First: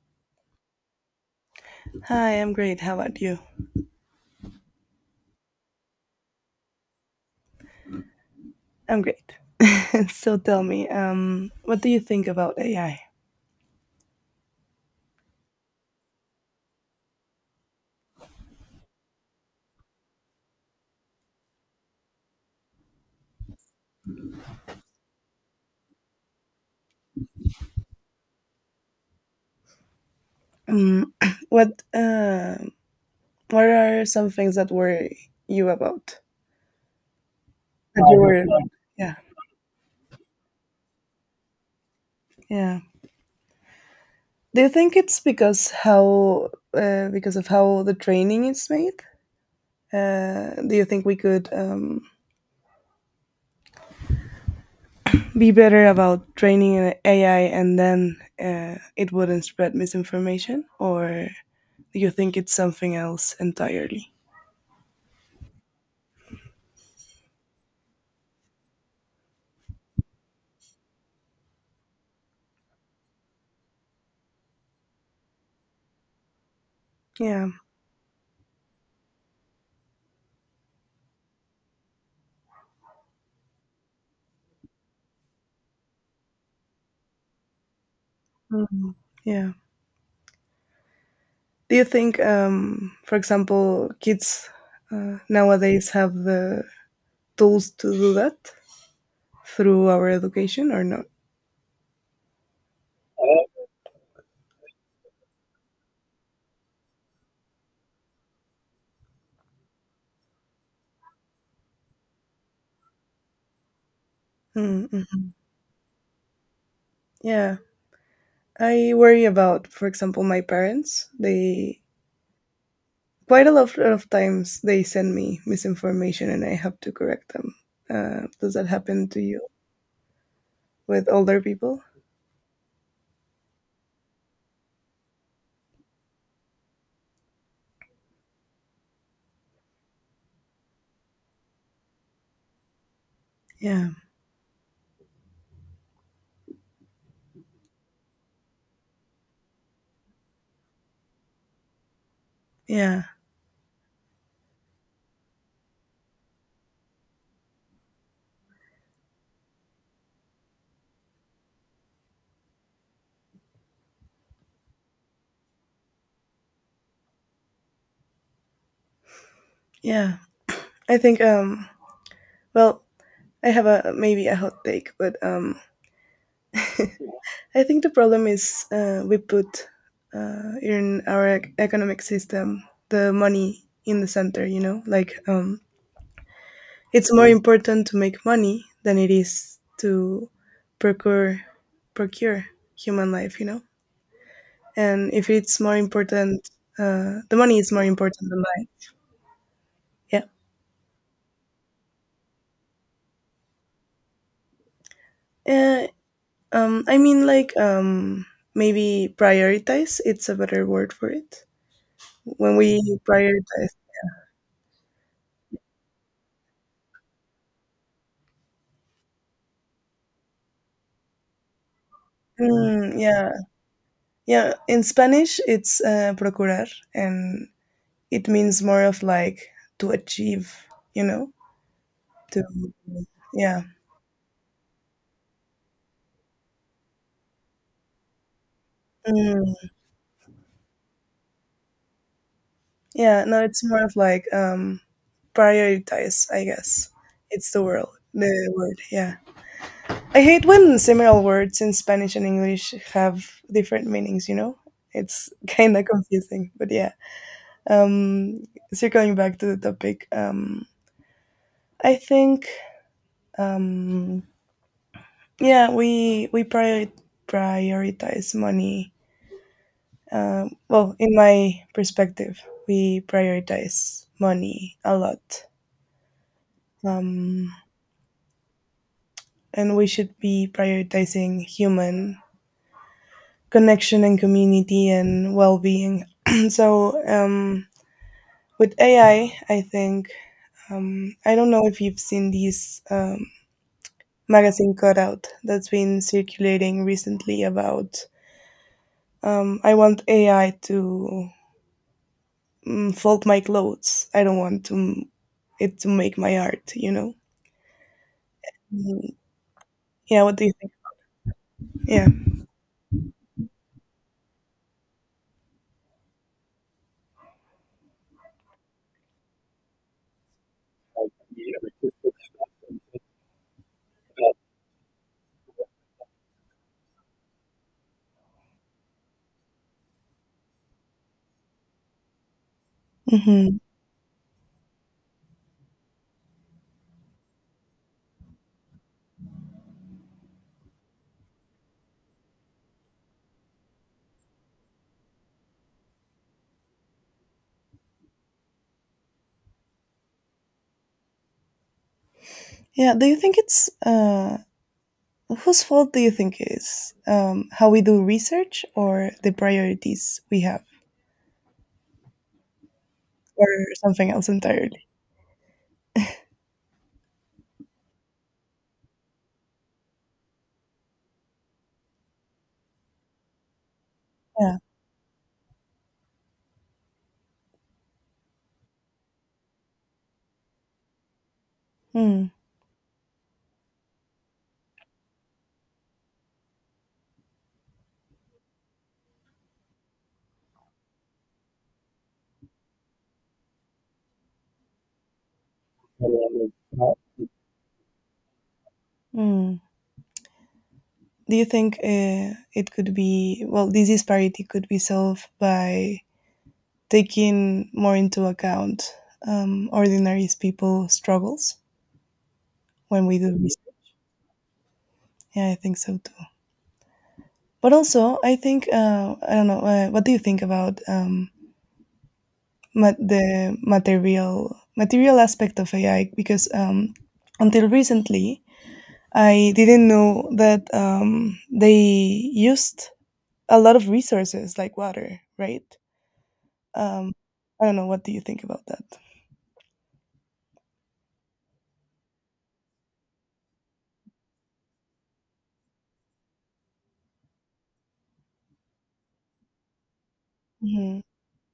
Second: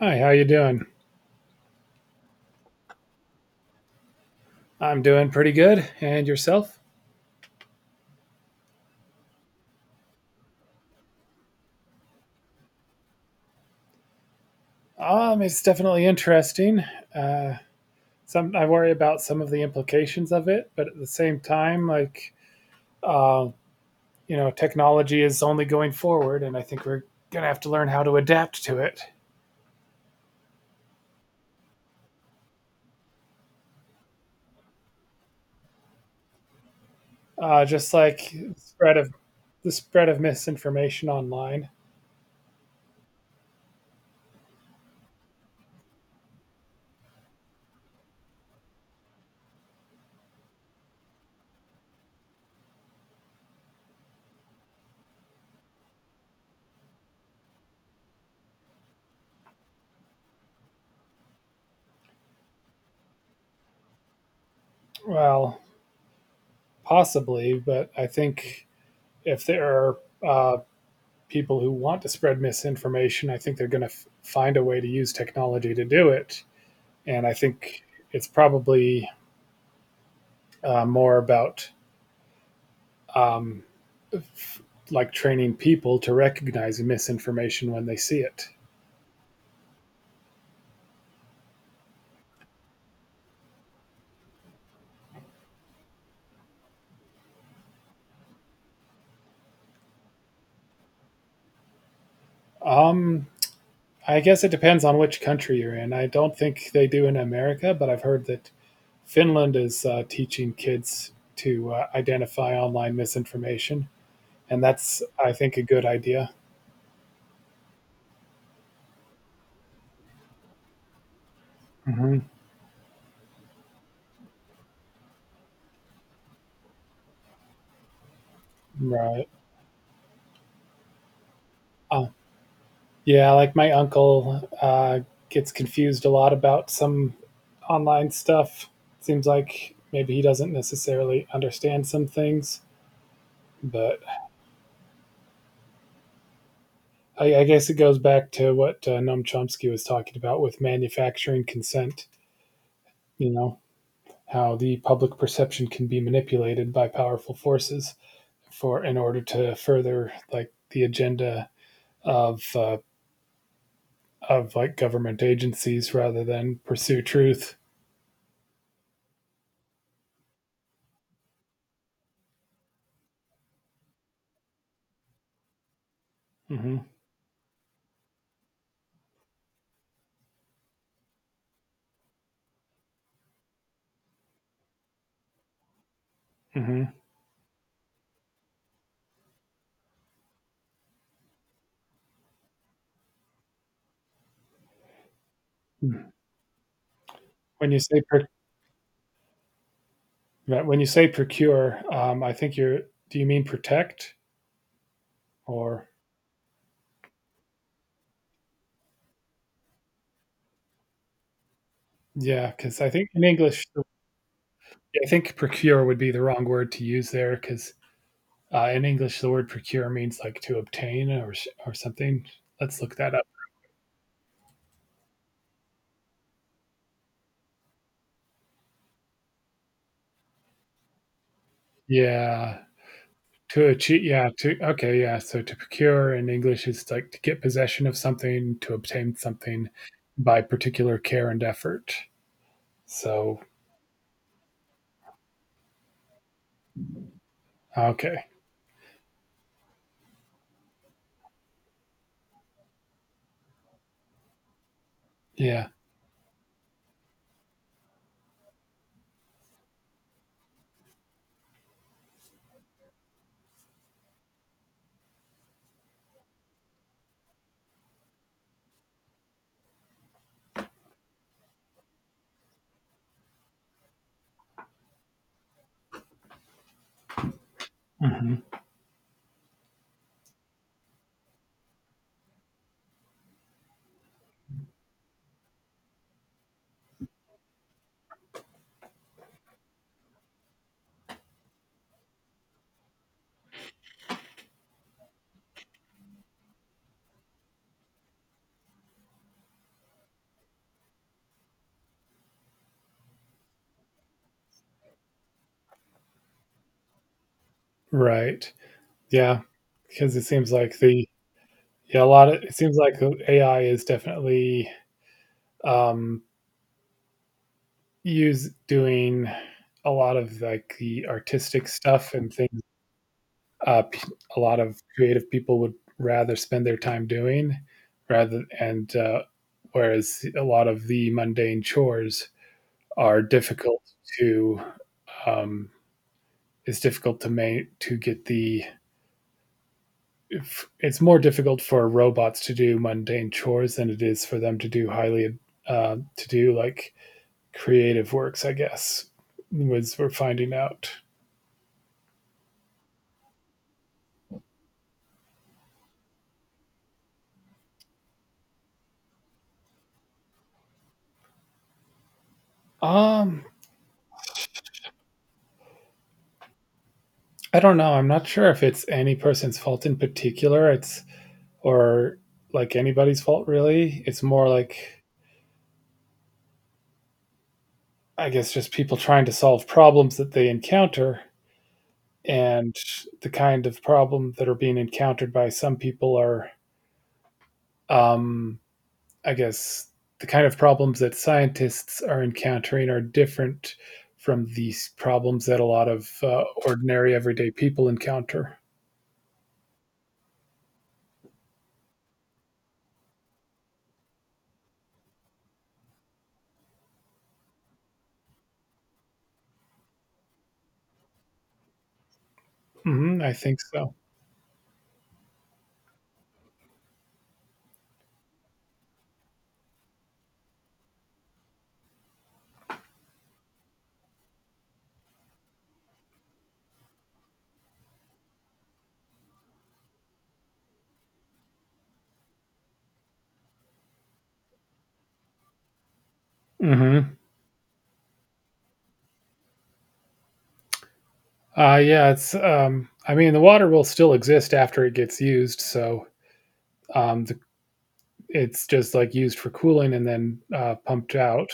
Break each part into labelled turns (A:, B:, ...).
A: Hi, how you doing?
B: Hi, I'm great. How about you?
A: I'm doing pretty good, and yourself?
B: I'm great. So tell me, what do you think about AI?
A: It's definitely interesting. Uh, some I worry about some of the implications of it, but at the same time, like, uh, technology is only going forward, and I think we're gonna have to learn how to adapt to it.
B: Um, what uh, what are some things that worry you about?
A: Just
B: That you
A: like,
B: worry about?
A: spread of
B: Yeah,
A: the spread of misinformation online.
B: yeah. Do you think it's because how because of how the training is made? Do you think we could be better about training an AI and then it wouldn't spread misinformation, or do you think it's something else entirely?
A: Well, possibly, but I think if there are uh, people who want to spread misinformation, I think they're going to find a way to use technology to do it. And I
B: Yeah.
A: think it's probably more about um, like training people to recognize misinformation when they see it.
B: Mm, yeah. Do you think, for example, kids nowadays have the tools to do that through our education or not?
A: Um, I guess it depends on which country you're in. I don't think they do in America, but I've heard that Finland is teaching kids to identify online misinformation. And
B: Mm,
A: that's,
B: mhm.
A: I think, a good idea.
B: Yeah. I worry about, for example, my parents. They
A: Mm-hmm.
B: quite a lot of times they send me misinformation and I have to correct them. Does that happen to
A: Right.
B: you with older people?
A: Um, Yeah, like my uncle gets confused a lot about some online stuff. Seems like maybe he doesn't necessarily understand some things,
B: Yeah.
A: but I guess it goes back to what Noam Chomsky was talking about with manufacturing consent.
B: Yeah.
A: You know how the public perception can be manipulated by powerful forces for in order to further like the agenda of uh, of like government agencies rather than pursue truth.
B: Yeah. I think well, I have a maybe a hot take, but
A: Hmm.
B: I think the problem is we put in our economic system the money in the center, you know? Like,
A: Hmm.
B: it's more important to make money than it is to procure, procure human life, you know? And if it's more important, the money
A: When
B: is
A: you
B: more
A: say per,
B: important than life. Yeah.
A: right, when you say procure, I think you're. Do you mean protect
B: Uh,
A: or?
B: I mean, like, maybe prioritize, it's a better word for it.
A: Yeah,
B: When
A: because I
B: we
A: think in English,
B: prioritize.
A: I think procure would be the wrong word to use there. Because in English, the word procure means like to obtain or or something. Let's look
B: Mm,
A: that up.
B: yeah. Yeah, in Spanish, it's procurar, and it means more of like to achieve, you know, to,
A: Yeah,
B: yeah.
A: to achieve. Yeah, to okay. Yeah, so to procure in English is like to get possession of something, to obtain
B: Mm,
A: something by particular care and effort.
B: yeah,
A: So
B: no, it's more of like prioritize, I guess. It's the word,
A: okay.
B: yeah. I hate when similar words in Spanish and English have different meanings, you know? It's
A: Yeah.
B: kind of confusing, but yeah. Um, Circling back to the topic, I think um, yeah, prioritize money. Well, in my perspective, we prioritize money a lot, um,
A: Hmm.
B: and we should be prioritizing human connection and community and well-being. So with AI, I think I don't know if you've seen these magazine cutout that's been circulating recently about I want AI to fold my clothes. I don't want to it to make my art. You know.
A: Right.
B: Mm,
A: Yeah, because
B: yeah.
A: it
B: What do you
A: seems
B: think?
A: like the yeah, a
B: Yeah.
A: lot of it seems like the AI is definitely, um, use doing a lot of, like, the artistic stuff and things, p a lot of creative people would rather spend their time doing rather and, uh, whereas a lot of the mundane chores are
B: Hmm.
A: difficult to, um, it's difficult to make to get the it's more difficult for robots to do mundane chores than it is for them to do like creative works. I guess was we're finding out.
B: Yeah. Do you think it's whose fault do you think is how we do research or the priorities we have
A: Um,
B: or something else entirely?
A: I don't know. I'm not sure if it's any person's fault in particular. It's or like anybody's fault really. It's more
B: Yeah.
A: like I guess just people trying to solve problems that they encounter
B: Mm.
A: and the kind of problem that are being encountered by some people are um I guess the kind of problems that scientists are encountering are different from these problems that a lot of ordinary everyday people encounter.
B: Mm. Do you think it could be well, this disparity could be solved by taking more into account ordinary people's struggles when we
A: Hmm. I
B: do
A: think
B: research.
A: so.
B: Yeah, I think so too. But also, I think I don't know. What do you think about the material aspect of AI? Because until recently, I didn't know that they used a lot of resources like water, right? Um,
A: Hmm.
B: I don't know. What do you think about that?
A: Yeah, it's. I mean, the water will still exist after it gets used, so um, the, it's just like used for cooling and then
B: Mhm.
A: pumped out.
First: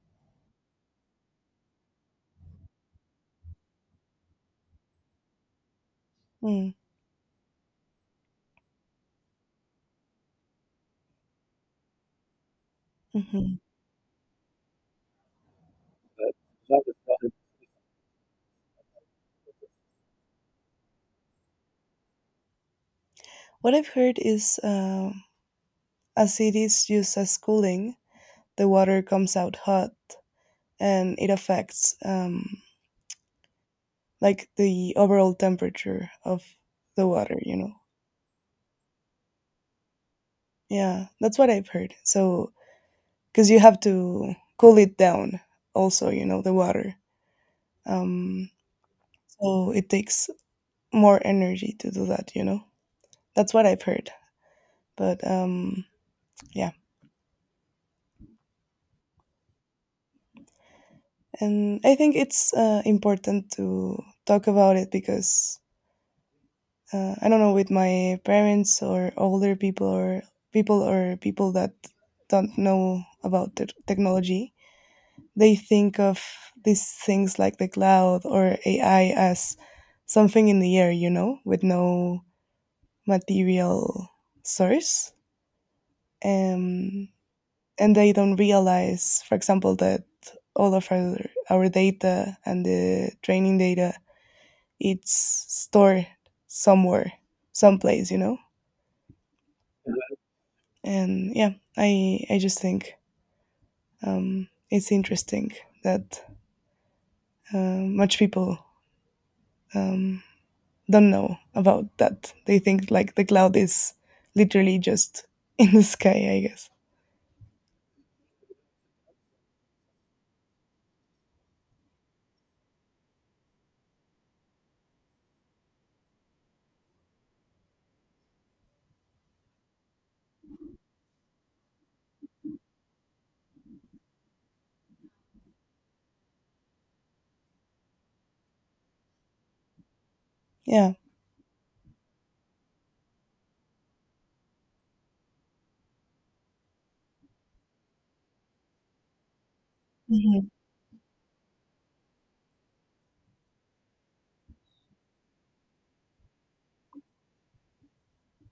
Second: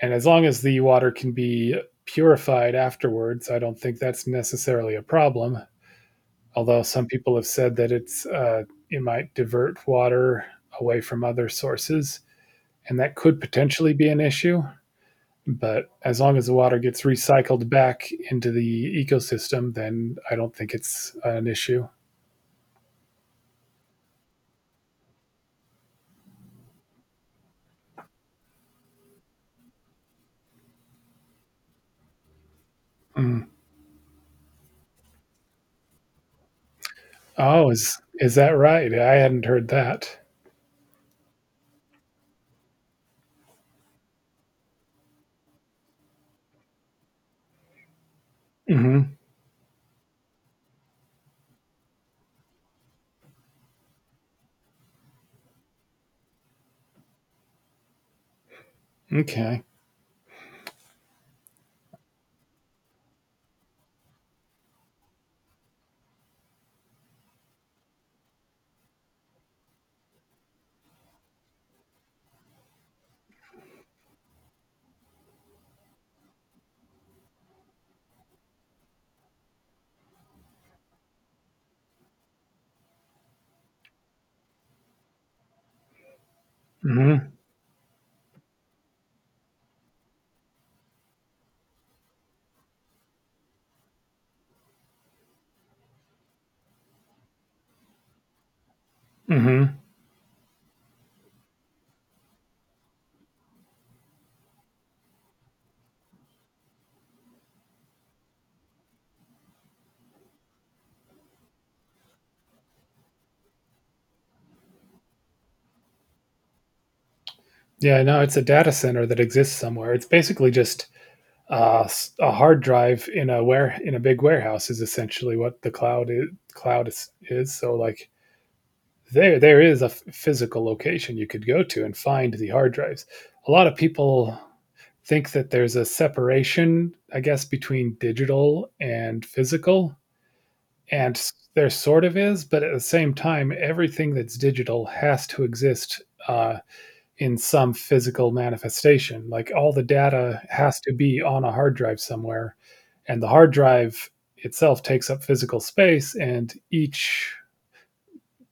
A: And as long as the water can be purified afterwards, I don't think that's necessarily a problem.
B: Mm,
A: Although some people have said that it might divert water away from other sources, and that could
B: mhm.
A: potentially be an issue. But as
B: But
A: long as the water
B: that was
A: gets
B: fun.
A: recycled back into the ecosystem, then I don't think it's an issue.
B: What I've heard is as it is used as cooling, the water comes out hot and it affects
A: Mm.
B: like the overall temperature of the water, you
A: Oh,
B: know?
A: is that right? I hadn't heard that.
B: Yeah, that's what I've heard. So, because you have to cool it down also, you know, the water. Um,
A: Hmm.
B: so it takes more energy to do that, you know? That's what I've heard. But yeah,
A: Okay.
B: and I think it's important to talk about it because I don't know, with my parents or older people or people that don't know about the technology, they think of these things like the cloud or AI as something in the air, you know, with no material source. Um,
A: Hmm.
B: and they don't realize, for example, that all of our data and the training data it's stored somewhere, someplace, you know.
A: Hmm.
B: Mm-hmm. And yeah, I just think it's interesting that much people um, don't know about that. They think like the cloud is literally just in the sky, I guess.
A: Yeah, no, it's a data center that exists somewhere. It's basically just a hard drive in a big warehouse is essentially what the cloud is. So like there is a physical location you could go to and find the hard drives. A lot of people think that there's a separation, I guess, between digital and physical,
B: Yeah.
A: and there sort of is, but at the same time, everything that's digital has to exist. In some physical manifestation. Like all the data
B: Mhm.
A: has to be on a hard drive somewhere, and the hard drive itself takes up physical space, and each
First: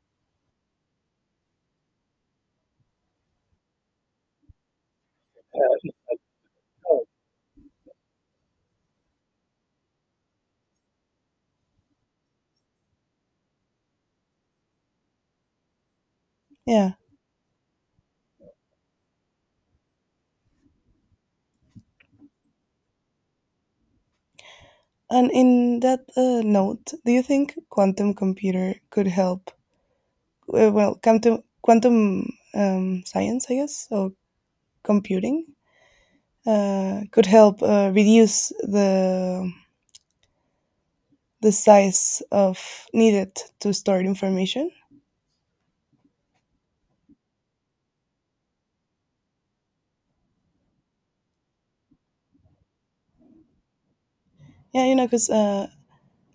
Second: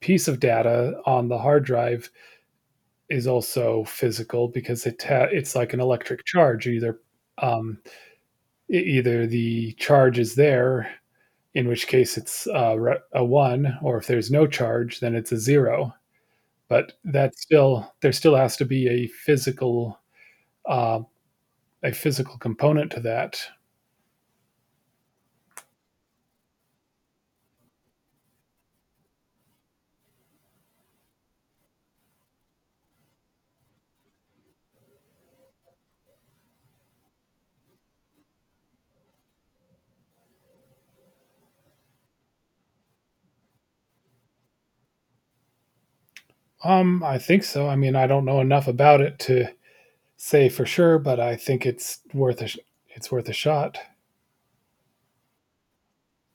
A: piece of data on the hard drive is also physical because it's like an electric charge. Um, Either the charge is there, in which case it's a one, or if there's no charge, then it's a zero.
B: Yeah.
A: But that still there still has to be a physical, uh, a physical component to that?
B: And in that note, do you think quantum computer could help? Well, quantum science, I guess, or computing, could help reduce the size of needed to store information.
A: I think so. I mean, I don't know enough about it to say for sure, but I think it's worth a shot.
B: Yeah, you know, because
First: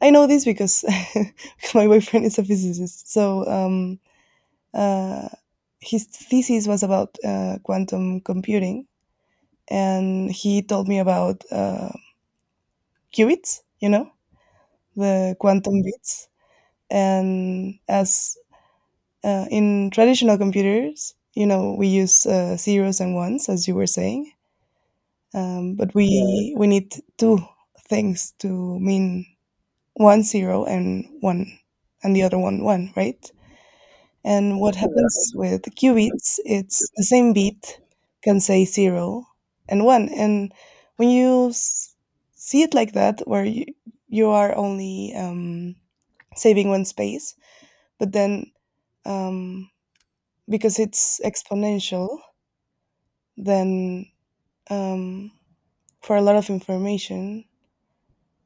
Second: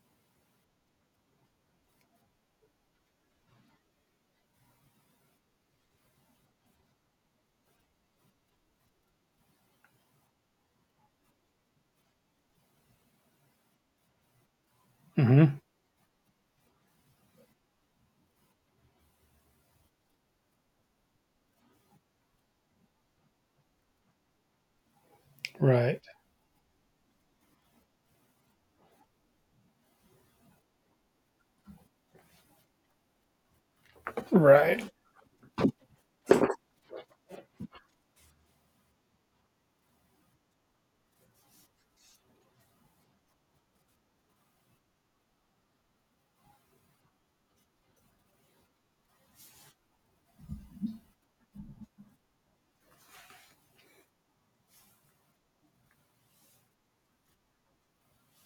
B: I know this because my boyfriend is a physicist, so uh, his thesis was about quantum computing, and he told me about. Qubits, you know, the
A: Hmm.
B: quantum bits. And as in traditional computers, you know, we use zeros and ones, as you were saying. But
A: Right,
B: we need two things to mean one zero and one, and the other one one, right? And what
A: right,
B: happens with qubits? It's the same bit can say zero and one, and when you see it like that, where you are only saving one space. But then, um, because it's exponential, then um, for a lot of information,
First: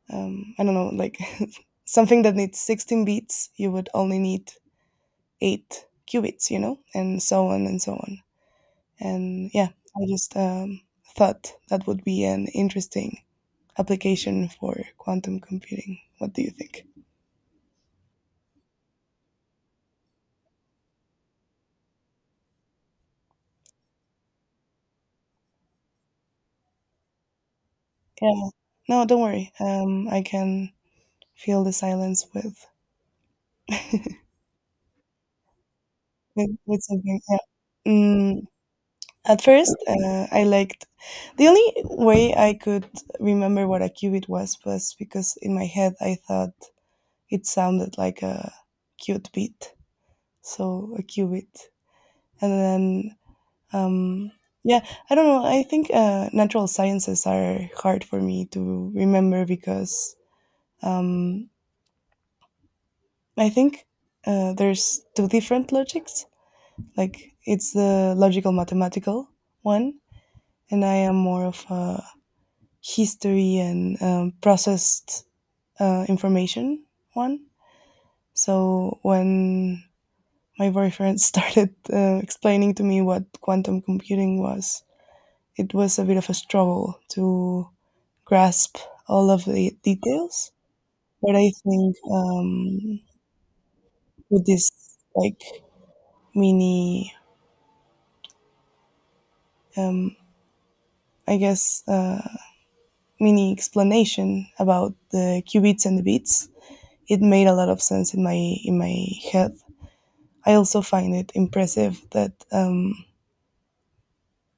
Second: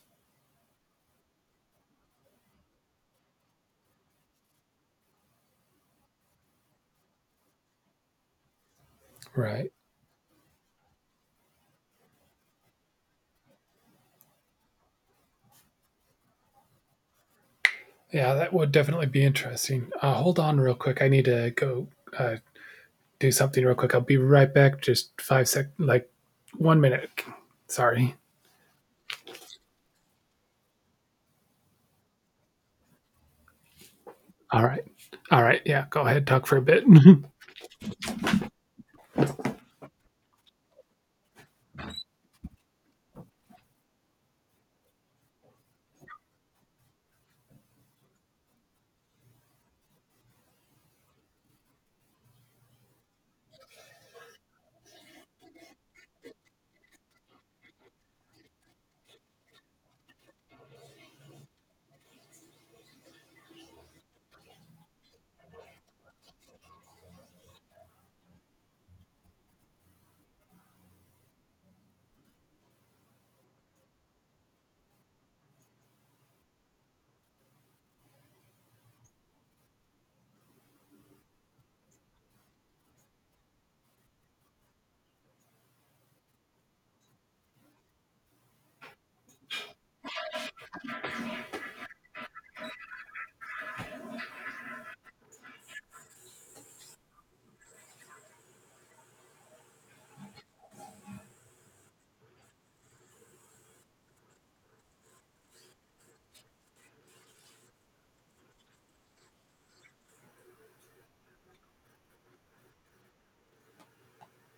B: I don't know, like something that needs 16 bits, you would only need eight qubits, you know, and so on and so on. And yeah,
A: right.
B: I just thought that would be an interesting application for quantum computing. What do you think?
A: Yeah, that would definitely be interesting. Hold on, real quick. I need to go uh, do something real quick. I'll be right back. Just 5 sec, like 1 minute. Sorry.
B: Yeah, no, don't worry. I can fill the silence with
A: All right. All right. Yeah. Go ahead. Talk for a
B: with
A: bit.
B: something. Yeah. Mm, at first, I liked the only way I could remember what a qubit was because in my head I thought it sounded like a cute beat, so a qubit. And then, um, yeah, I don't know. I think natural sciences are hard for me to remember because um, I think there's two different logics. Like it's the logical mathematical one and I am more of a history and processed information one. So when my boyfriend started explaining to me what quantum computing was, it was a bit of a struggle to grasp all of the details. But I think with this like mini, um, I guess, mini explanation about the qubits and the bits, it made a lot of sense in my in my head. I also find it impressive that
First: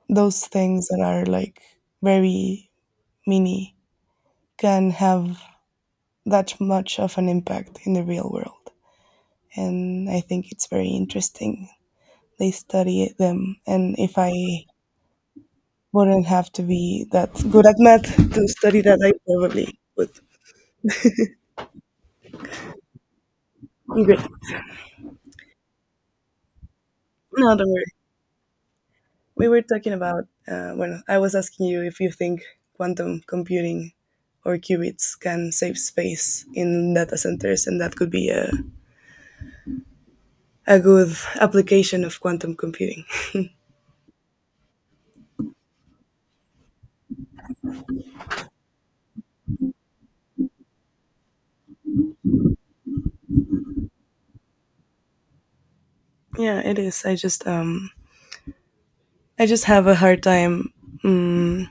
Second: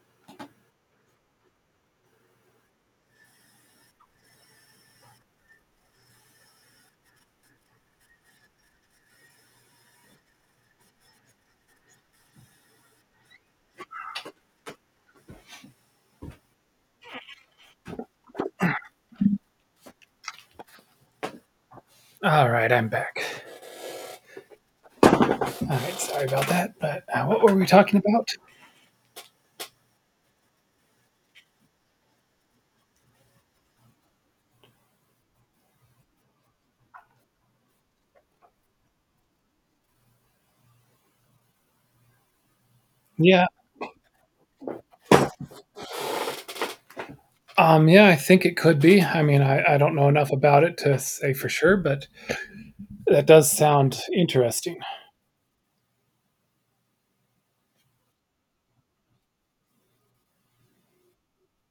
B: those things that are like very mini can have that much of an impact in the real world, and I think it's very interesting. They study them, and if I wouldn't have to be that good at math to study that, I probably would.
A: All right. I'm back.
B: Great.
A: All right. Sorry about that. But what were
B: No,
A: we
B: don't worry.
A: talking about?
B: We were talking about when I was asking you if you think quantum computing or qubits can save space in data centers, and that could be a good application of quantum computing.
A: Yeah. Yeah, I think it could be. I mean, I don't know enough about it to say for sure, but that does sound interesting.
B: Yeah, it is. I just have a hard time um,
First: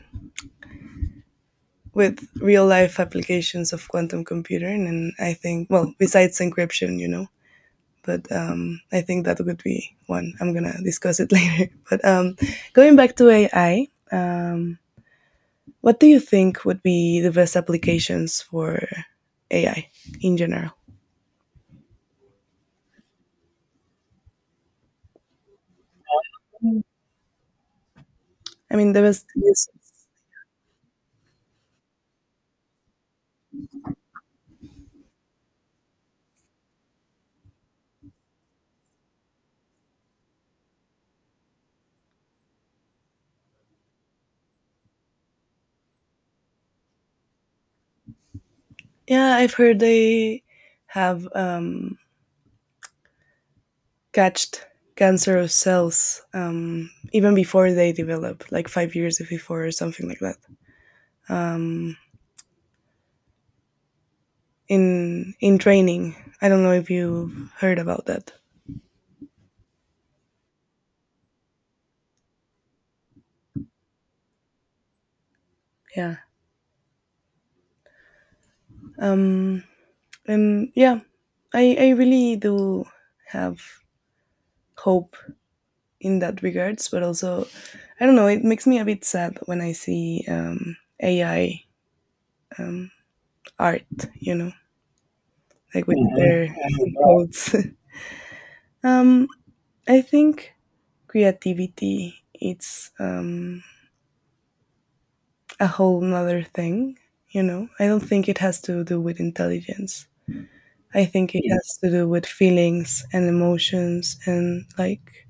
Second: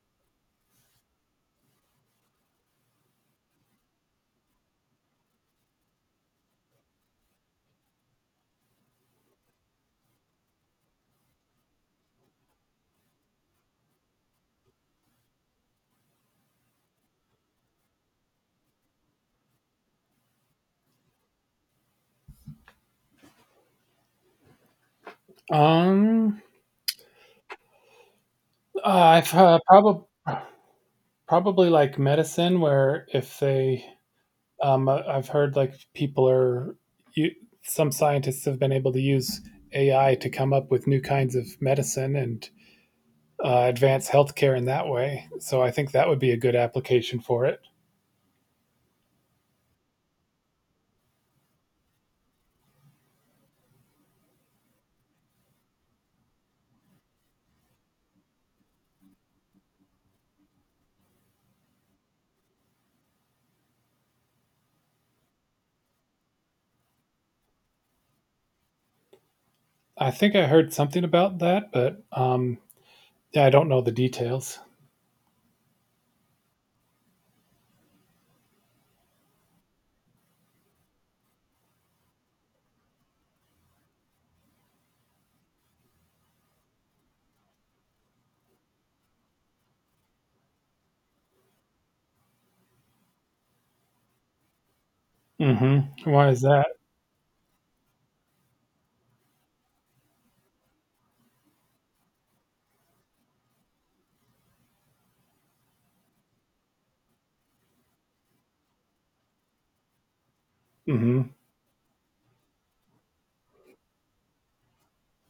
B: with real life applications of quantum computing, and I think well, besides encryption, you know. But I think that would be one. I'm gonna discuss it later. But going back to AI, what do you think would be the best applications for AI in general?
A: Um,
B: I mean, the best
A: I've
B: uses.
A: probably like medicine, where if they, I've heard like people are, you, some scientists have been able to use AI to come up with new kinds of medicine and advance healthcare in that way. So I think that would be a good application for it.
B: Yeah, I've heard they have catched cancer of cells even before they develop, like 5 years before or something like that. Um, in training, I don't know if you've heard about that.
A: I think I heard something about that, but yeah, I don't know the details.
B: Yeah. Um, and yeah, I really do have hope in that regards, but also I don't know, it makes me a bit sad when I see AI um, art, you know, like with
A: Mhm. Why is
B: their
A: that?
B: quotes. um, I think creativity it's a whole nother thing, you know. I don't think it has to do with intelligence. I think
A: Mhm.
B: it has to do with feelings and emotions and like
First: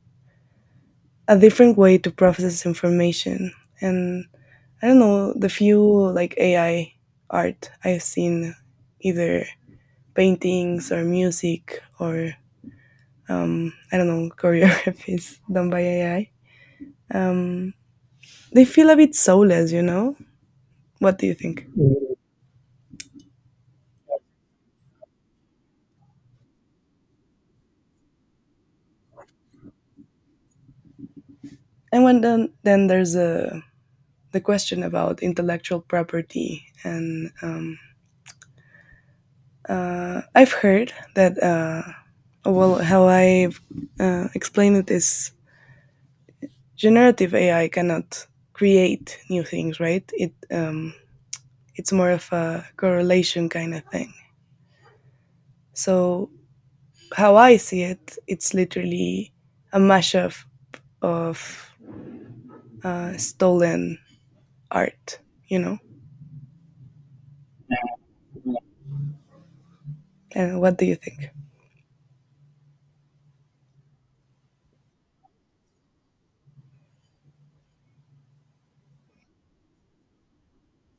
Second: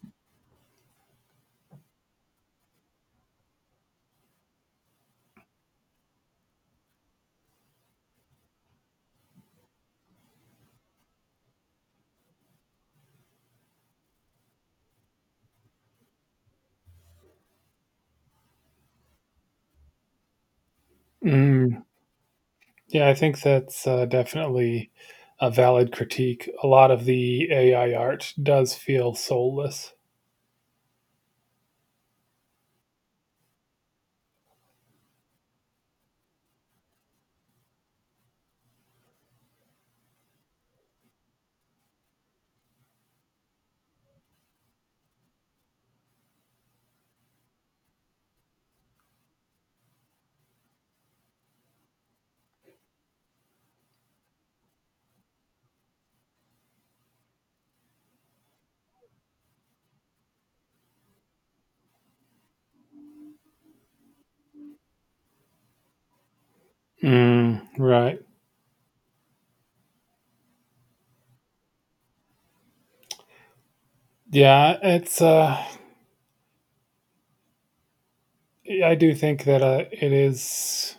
B: a different way to process information. And I don't know, the few like AI art I've seen, either paintings or music or I don't know, choreographies done by AI. Um, they feel a bit soulless, you know? What do you think?
A: Mm. Yeah, I think that's, definitely a valid critique. A lot of the AI art does feel soulless.
B: And when then there's the question about intellectual property. And I've heard that, well, how I've explained it is generative AI cannot create new things, right? It it's more of a correlation kind of thing. So how I see it, it's literally a mashup of stolen art, you know.
A: Mm, right.
B: And what do you think?
A: Yeah, I do think that, it is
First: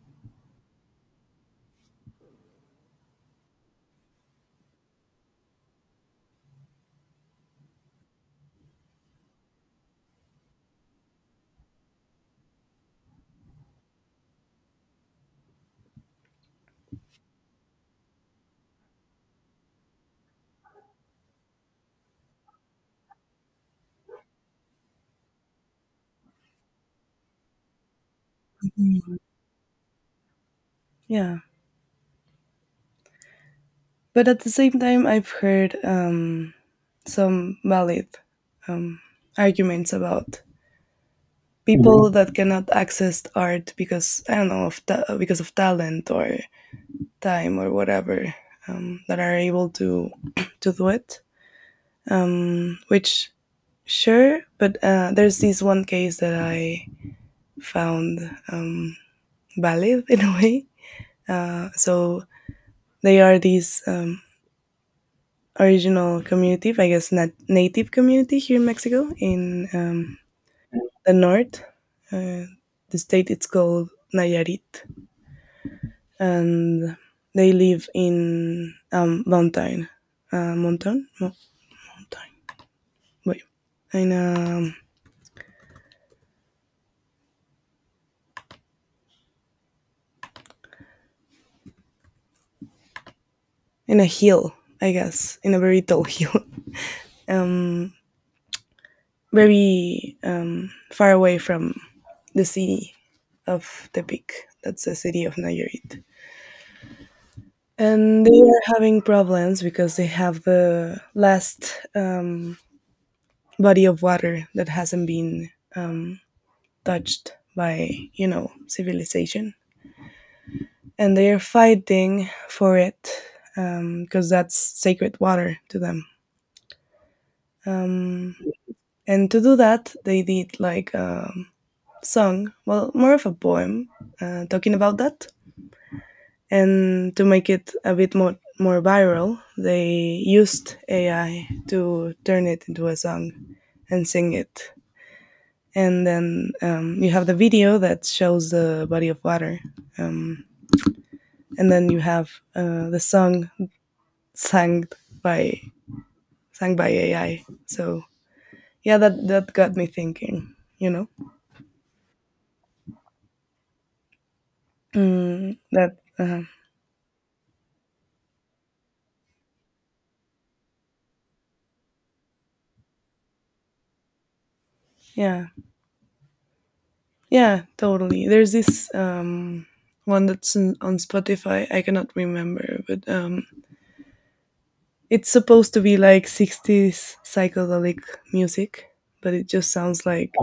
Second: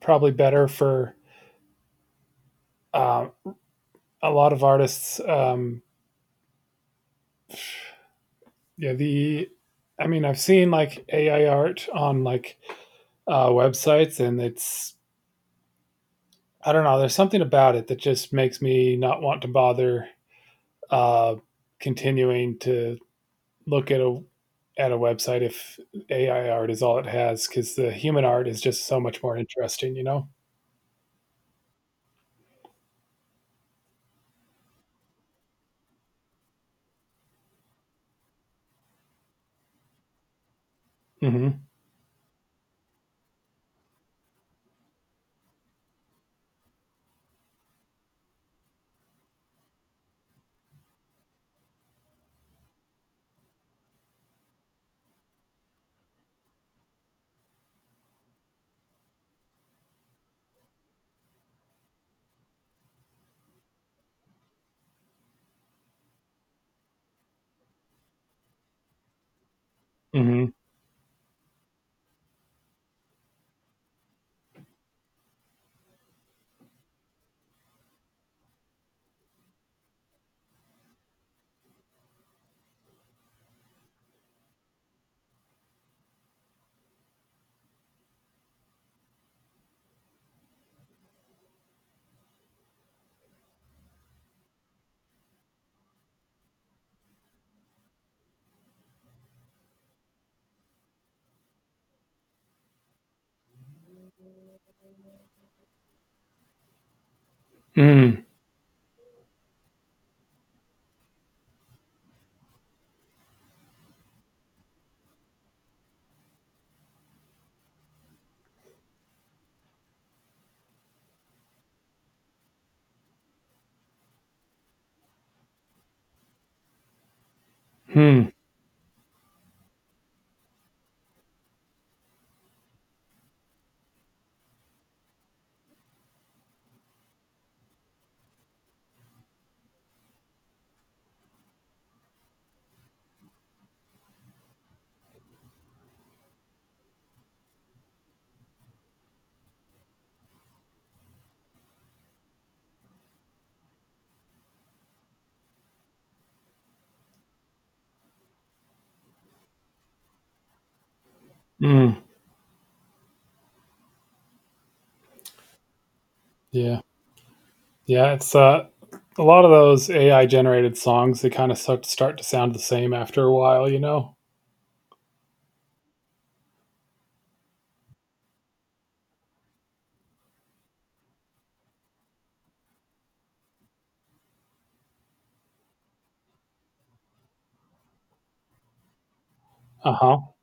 A: probably better for, uh, a lot of artists, yeah, the I mean, I've seen, like, AI art on, like, websites, and it's I don't know, there's something about it that just makes me not want to bother uh, continuing to look at a website if AI art is all it has because the human art is just so
B: Mm.
A: much more interesting.
B: Yeah, but at the same time, I've heard some valid um, arguments about
A: Mm-hmm.
B: people that cannot access art because I don't know of because of talent or time or whatever that are able to to do it. Which sure, but there's this one case that I found um, valid in a way. So they are these original community, I guess, native community here in Mexico in
A: Mm-hmm.
B: the north. Uh, the state it's called Nayarit, and they live in mountain, uh, mountain, mountain. But in a in a hill, I guess, in a very tall hill, very far away from the city of Tepic. That's the city of Nayarit. And they are having problems because they have the last body of water that hasn't been touched by civilization. And they are fighting for it because that's sacred water to them.
A: Mm-hmm.
B: Um, And to do that, they did like a song, well, more of a poem talking about that. And to make it a bit more, viral, they used AI to turn it into a song and sing it. And then you have the video that shows the body of water. Um, and then you have the song sung by sung by AI. So yeah, that got me thinking. You know,
A: Mm-hmm.
B: mm, that
A: Yeah. Yeah. It's a lot of those AI generated songs. They kind of start to sound the same after a while.
B: Yeah. Yeah, totally. There's this one that's on Spotify. I cannot remember, but it's supposed to be like 60s psychedelic music, but it just
A: Uh
B: sounds
A: huh.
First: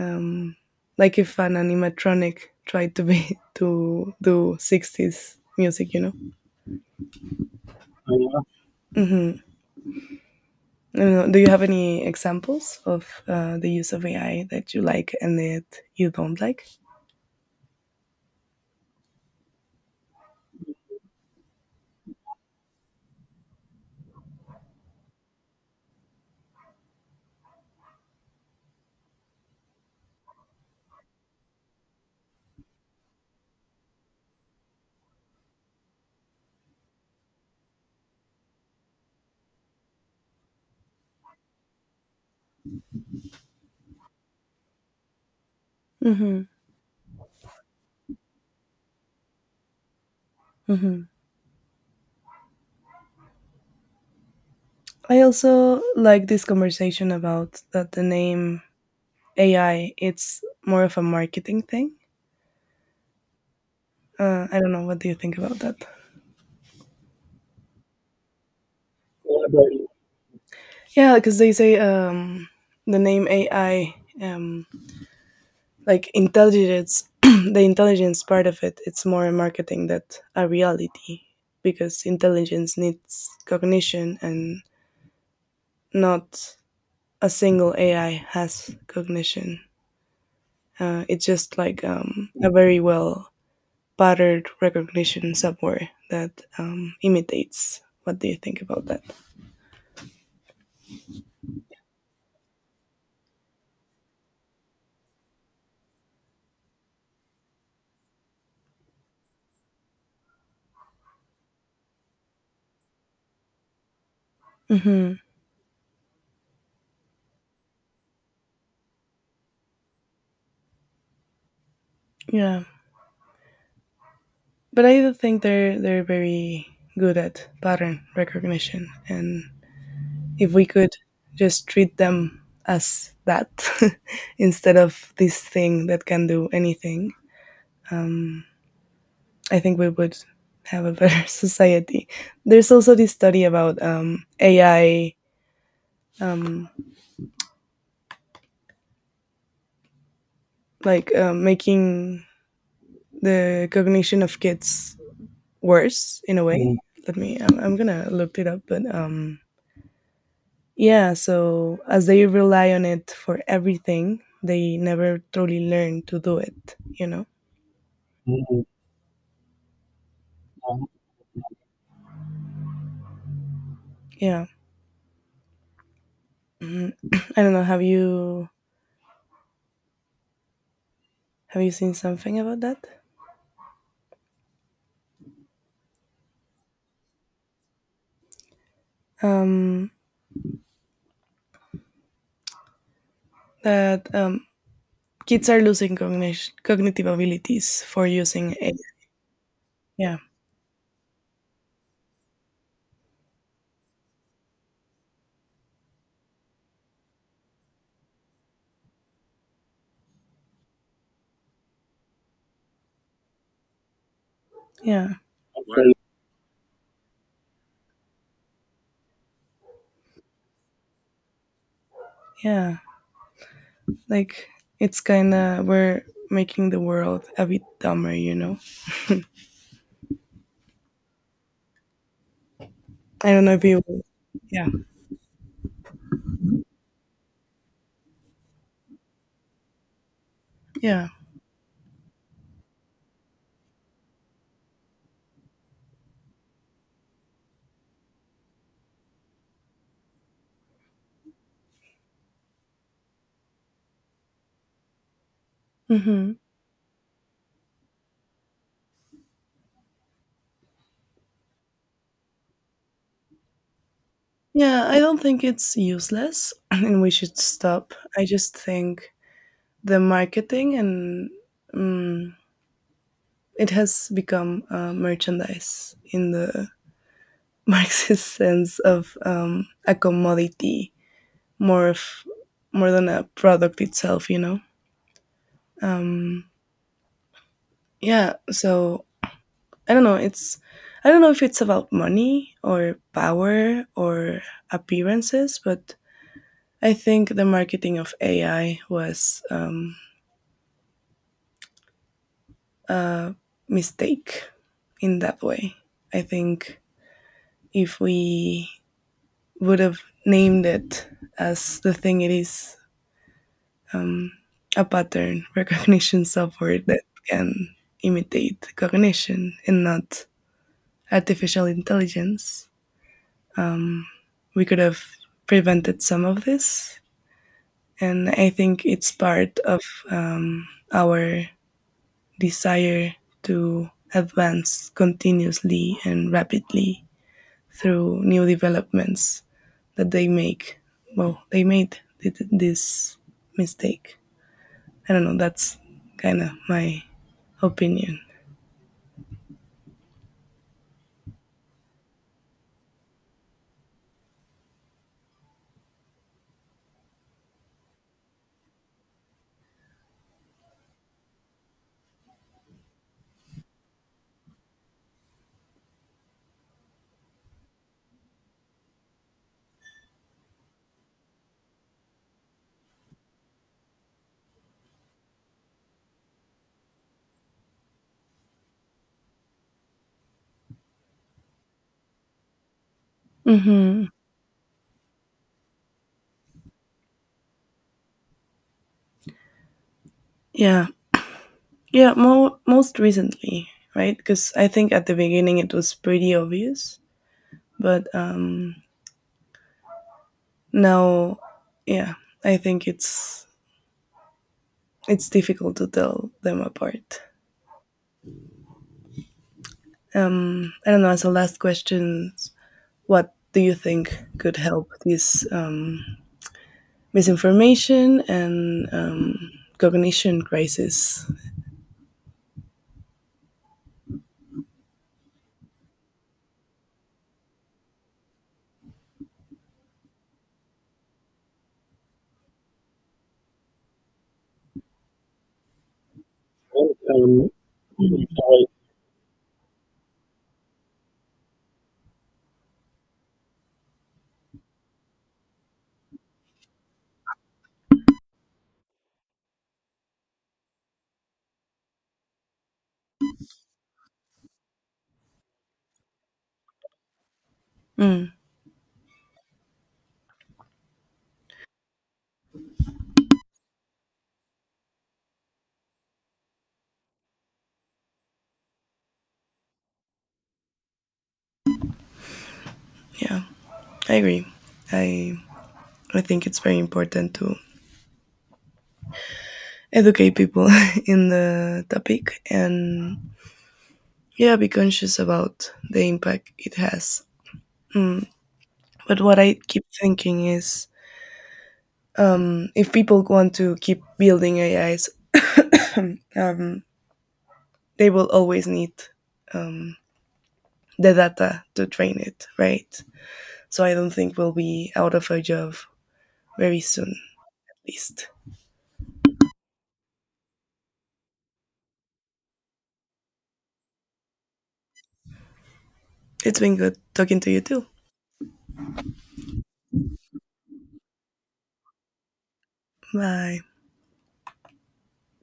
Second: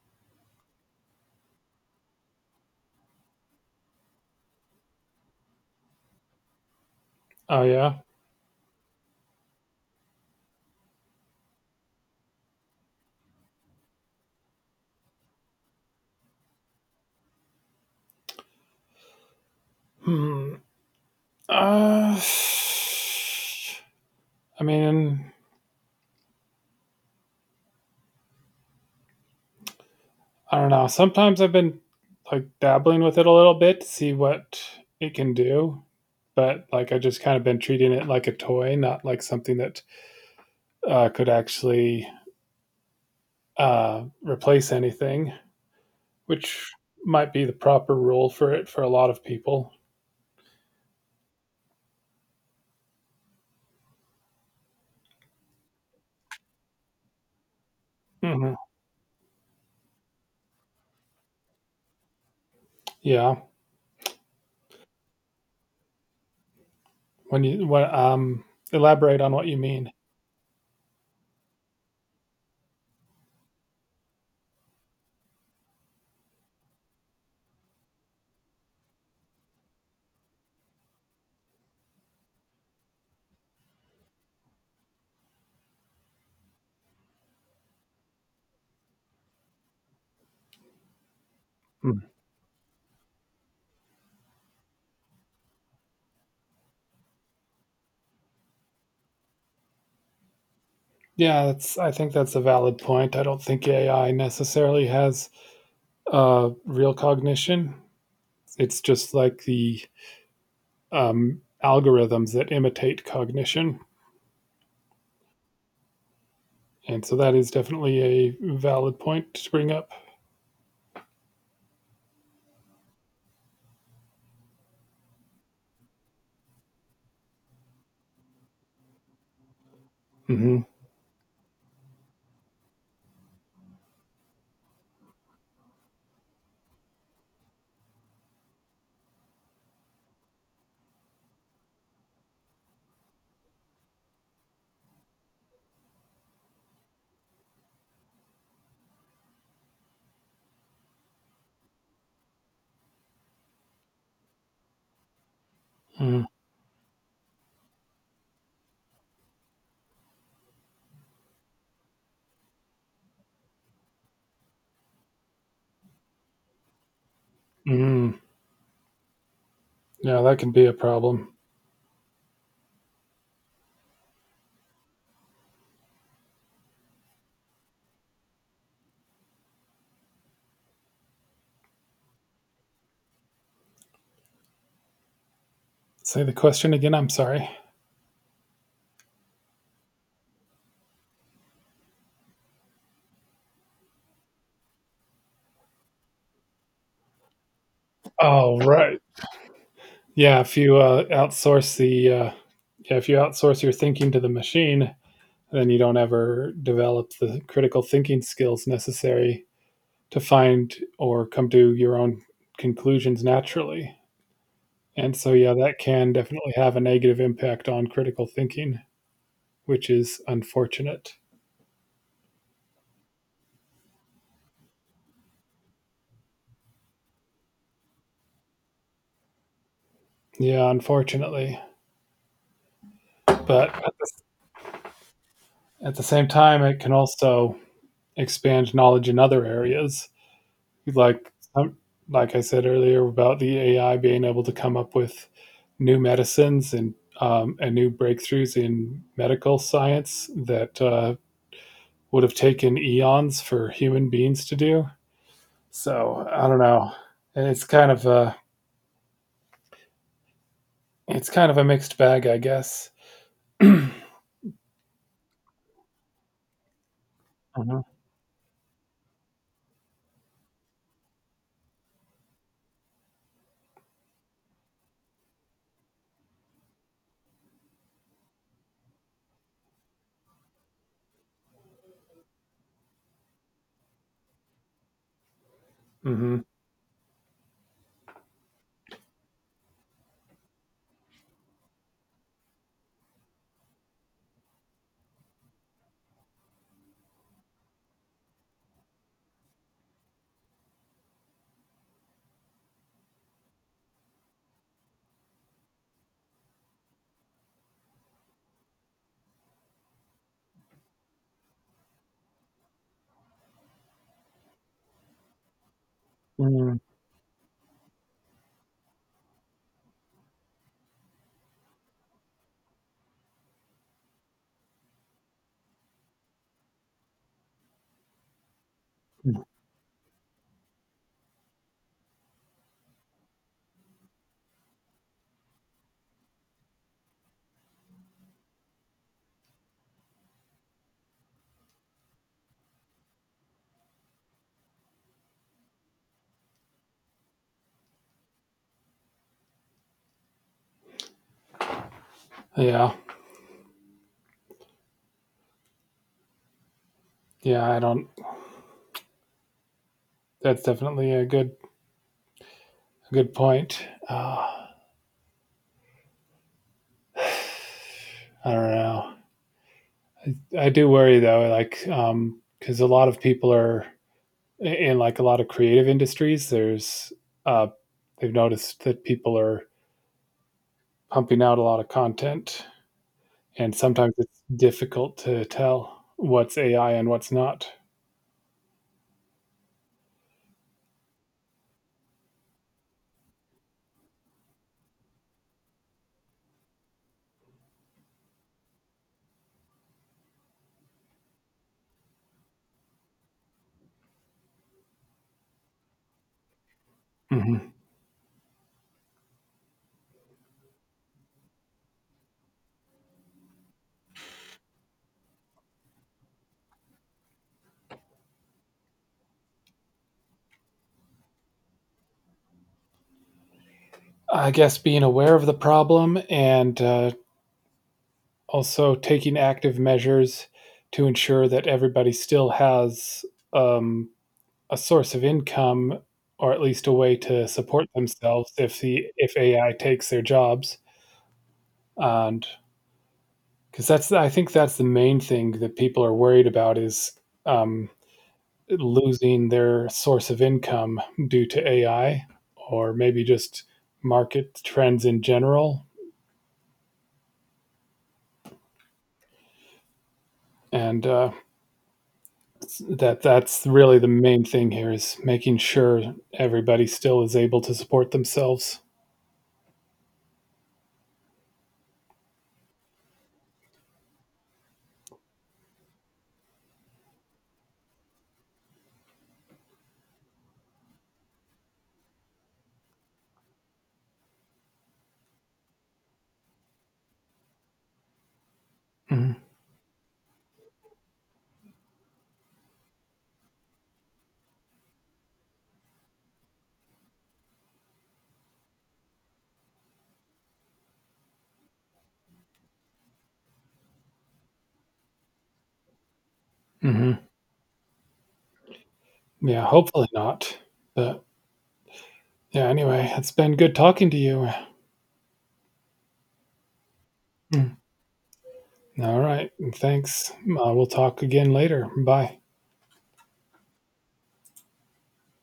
B: um, like if an animatronic tried to be to do 60s music, you know.
A: Oh yeah.
B: Yeah. Mm-hmm. Do you have any examples of the use of AI that you like and that you don't like?
A: Hmm. Uh, I mean, I don't know. Sometimes I've been like dabbling with it a little bit to see what it can do, but like I just kind of been treating it like a toy, not like something that could actually replace anything,
B: Mm-hmm.
A: which might be the proper rule for it for a lot of people.
B: Mm-hmm. I also like this conversation about that the
A: Hmm.
B: name AI. It's more of a marketing thing.
A: Yeah.
B: I don't know. What do you think about that?
A: When you when Elaborate on what you mean.
B: Yeah, because they say the name AI, um, like intelligence, the intelligence part of it, it's more a marketing than a reality because intelligence needs cognition and not a single AI has cognition. It's just like
A: Hmm.
B: a very well patterned recognition software that imitates. What do you think about that?
A: Yeah, that's I think that's a valid point. I don't think AI necessarily has real cognition. It's just like the algorithms that imitate cognition.
B: Hmm.
A: And so that is definitely a valid point to bring up.
B: Yeah, but I do think they're very good at pattern recognition, and if
A: Mm-hmm.
B: we could just treat them as that instead of this thing that can do anything, um, I think we would have a better society. There's also this study about AI, um, like making the cognition of kids worse in a way. Mm. Let me. I'm gonna look it up, but yeah. So as they rely on it for everything, they never truly learn to do it, you know.
A: Mm-hmm.
B: Mhm.
A: Yeah, that can be a
B: Mhm.
A: problem.
B: Yeah. I don't know. Have you seen something about that?
A: Say the question again. I'm sorry.
B: Um, that um, Kids are losing cognition, cognitive abilities for using
A: Oh,
B: AI.
A: right.
B: Yeah.
A: Yeah, if you outsource the yeah, if you outsource your thinking to the machine, then you don't ever develop the critical thinking skills necessary to find or come to your own conclusions naturally.
B: Yeah.
A: And so, yeah, that
B: Okay.
A: can definitely have a negative impact on critical thinking, which is unfortunate.
B: Yeah. Like it's kind of we're making the world a bit dumber, you know.
A: Yeah, unfortunately.
B: I don't know if
A: But
B: you. Yeah.
A: at the same time, it can also expand knowledge in other areas,
B: Yeah.
A: like um, like I said earlier about the AI being able to come up with new medicines and new breakthroughs in medical science that would have taken eons for human beings to do. So
B: Mhm.
A: I don't know. And it's kind of a mixed bag, I guess.
B: Yeah, I don't think it's useless and we should
A: Hmm.
B: stop. I just think the marketing and mm, it has become merchandise in the Marxist sense of a commodity, more of more than a product itself, you know.
A: Hmm.
B: Um, yeah, so I don't know. It's. I don't know if it's about money or power or appearances, but I think the marketing of AI was a mistake in that way. I think if we would have named it as the thing it is, um, a pattern recognition software
A: Mm.
B: that can imitate cognition and not artificial intelligence, um, we could have prevented some of this. And I think it's part of um, our desire to advance continuously and rapidly through new developments that they make. Well, they made this mistake. I don't know. That's kind of my opinion.
A: Yeah. Yeah, I don't. That's definitely a good point. I don't know. I do worry though, like because a lot of people are in like a lot of creative industries. There's uh, they've noticed that people are pumping out a lot of content, and
B: Hmm.
A: sometimes it's difficult to tell what's AI and what's not.
B: Yeah. Yeah. Mo- most recently, right? Because I think at the beginning it was pretty obvious, but now, yeah, I think it's difficult to tell them apart.
A: Mhm.
B: I don't know. As a last question, what do you think could help this misinformation and cognition crisis?
A: I guess being aware of the problem and also taking active measures to ensure that everybody still has um, a source of income or at least a way to
B: Um,
A: support themselves if AI takes their jobs, and because that's I think that's the main thing that people are worried about is um, losing their source of income due to AI or maybe just market trends in general,
B: Mm,
A: and that's really the main thing here is making sure everybody still is able to support themselves.
B: yeah, I agree. I I think it's very important to educate people in the topic and yeah, be conscious about the impact it has. But what
A: Mm-hmm.
B: I keep thinking is, if people want to keep building AIs, um, they will always need um, the data to train it, right? So I don't think we'll be out of our job very soon,
A: Mm-hmm.
B: at least.
A: Yeah, hopefully not. But Yeah, anyway, it's been good talking to you.
B: It's been good talking to you
A: Mm.
B: too.
A: All right. Thanks. We'll talk again later. Bye.
B: Bye.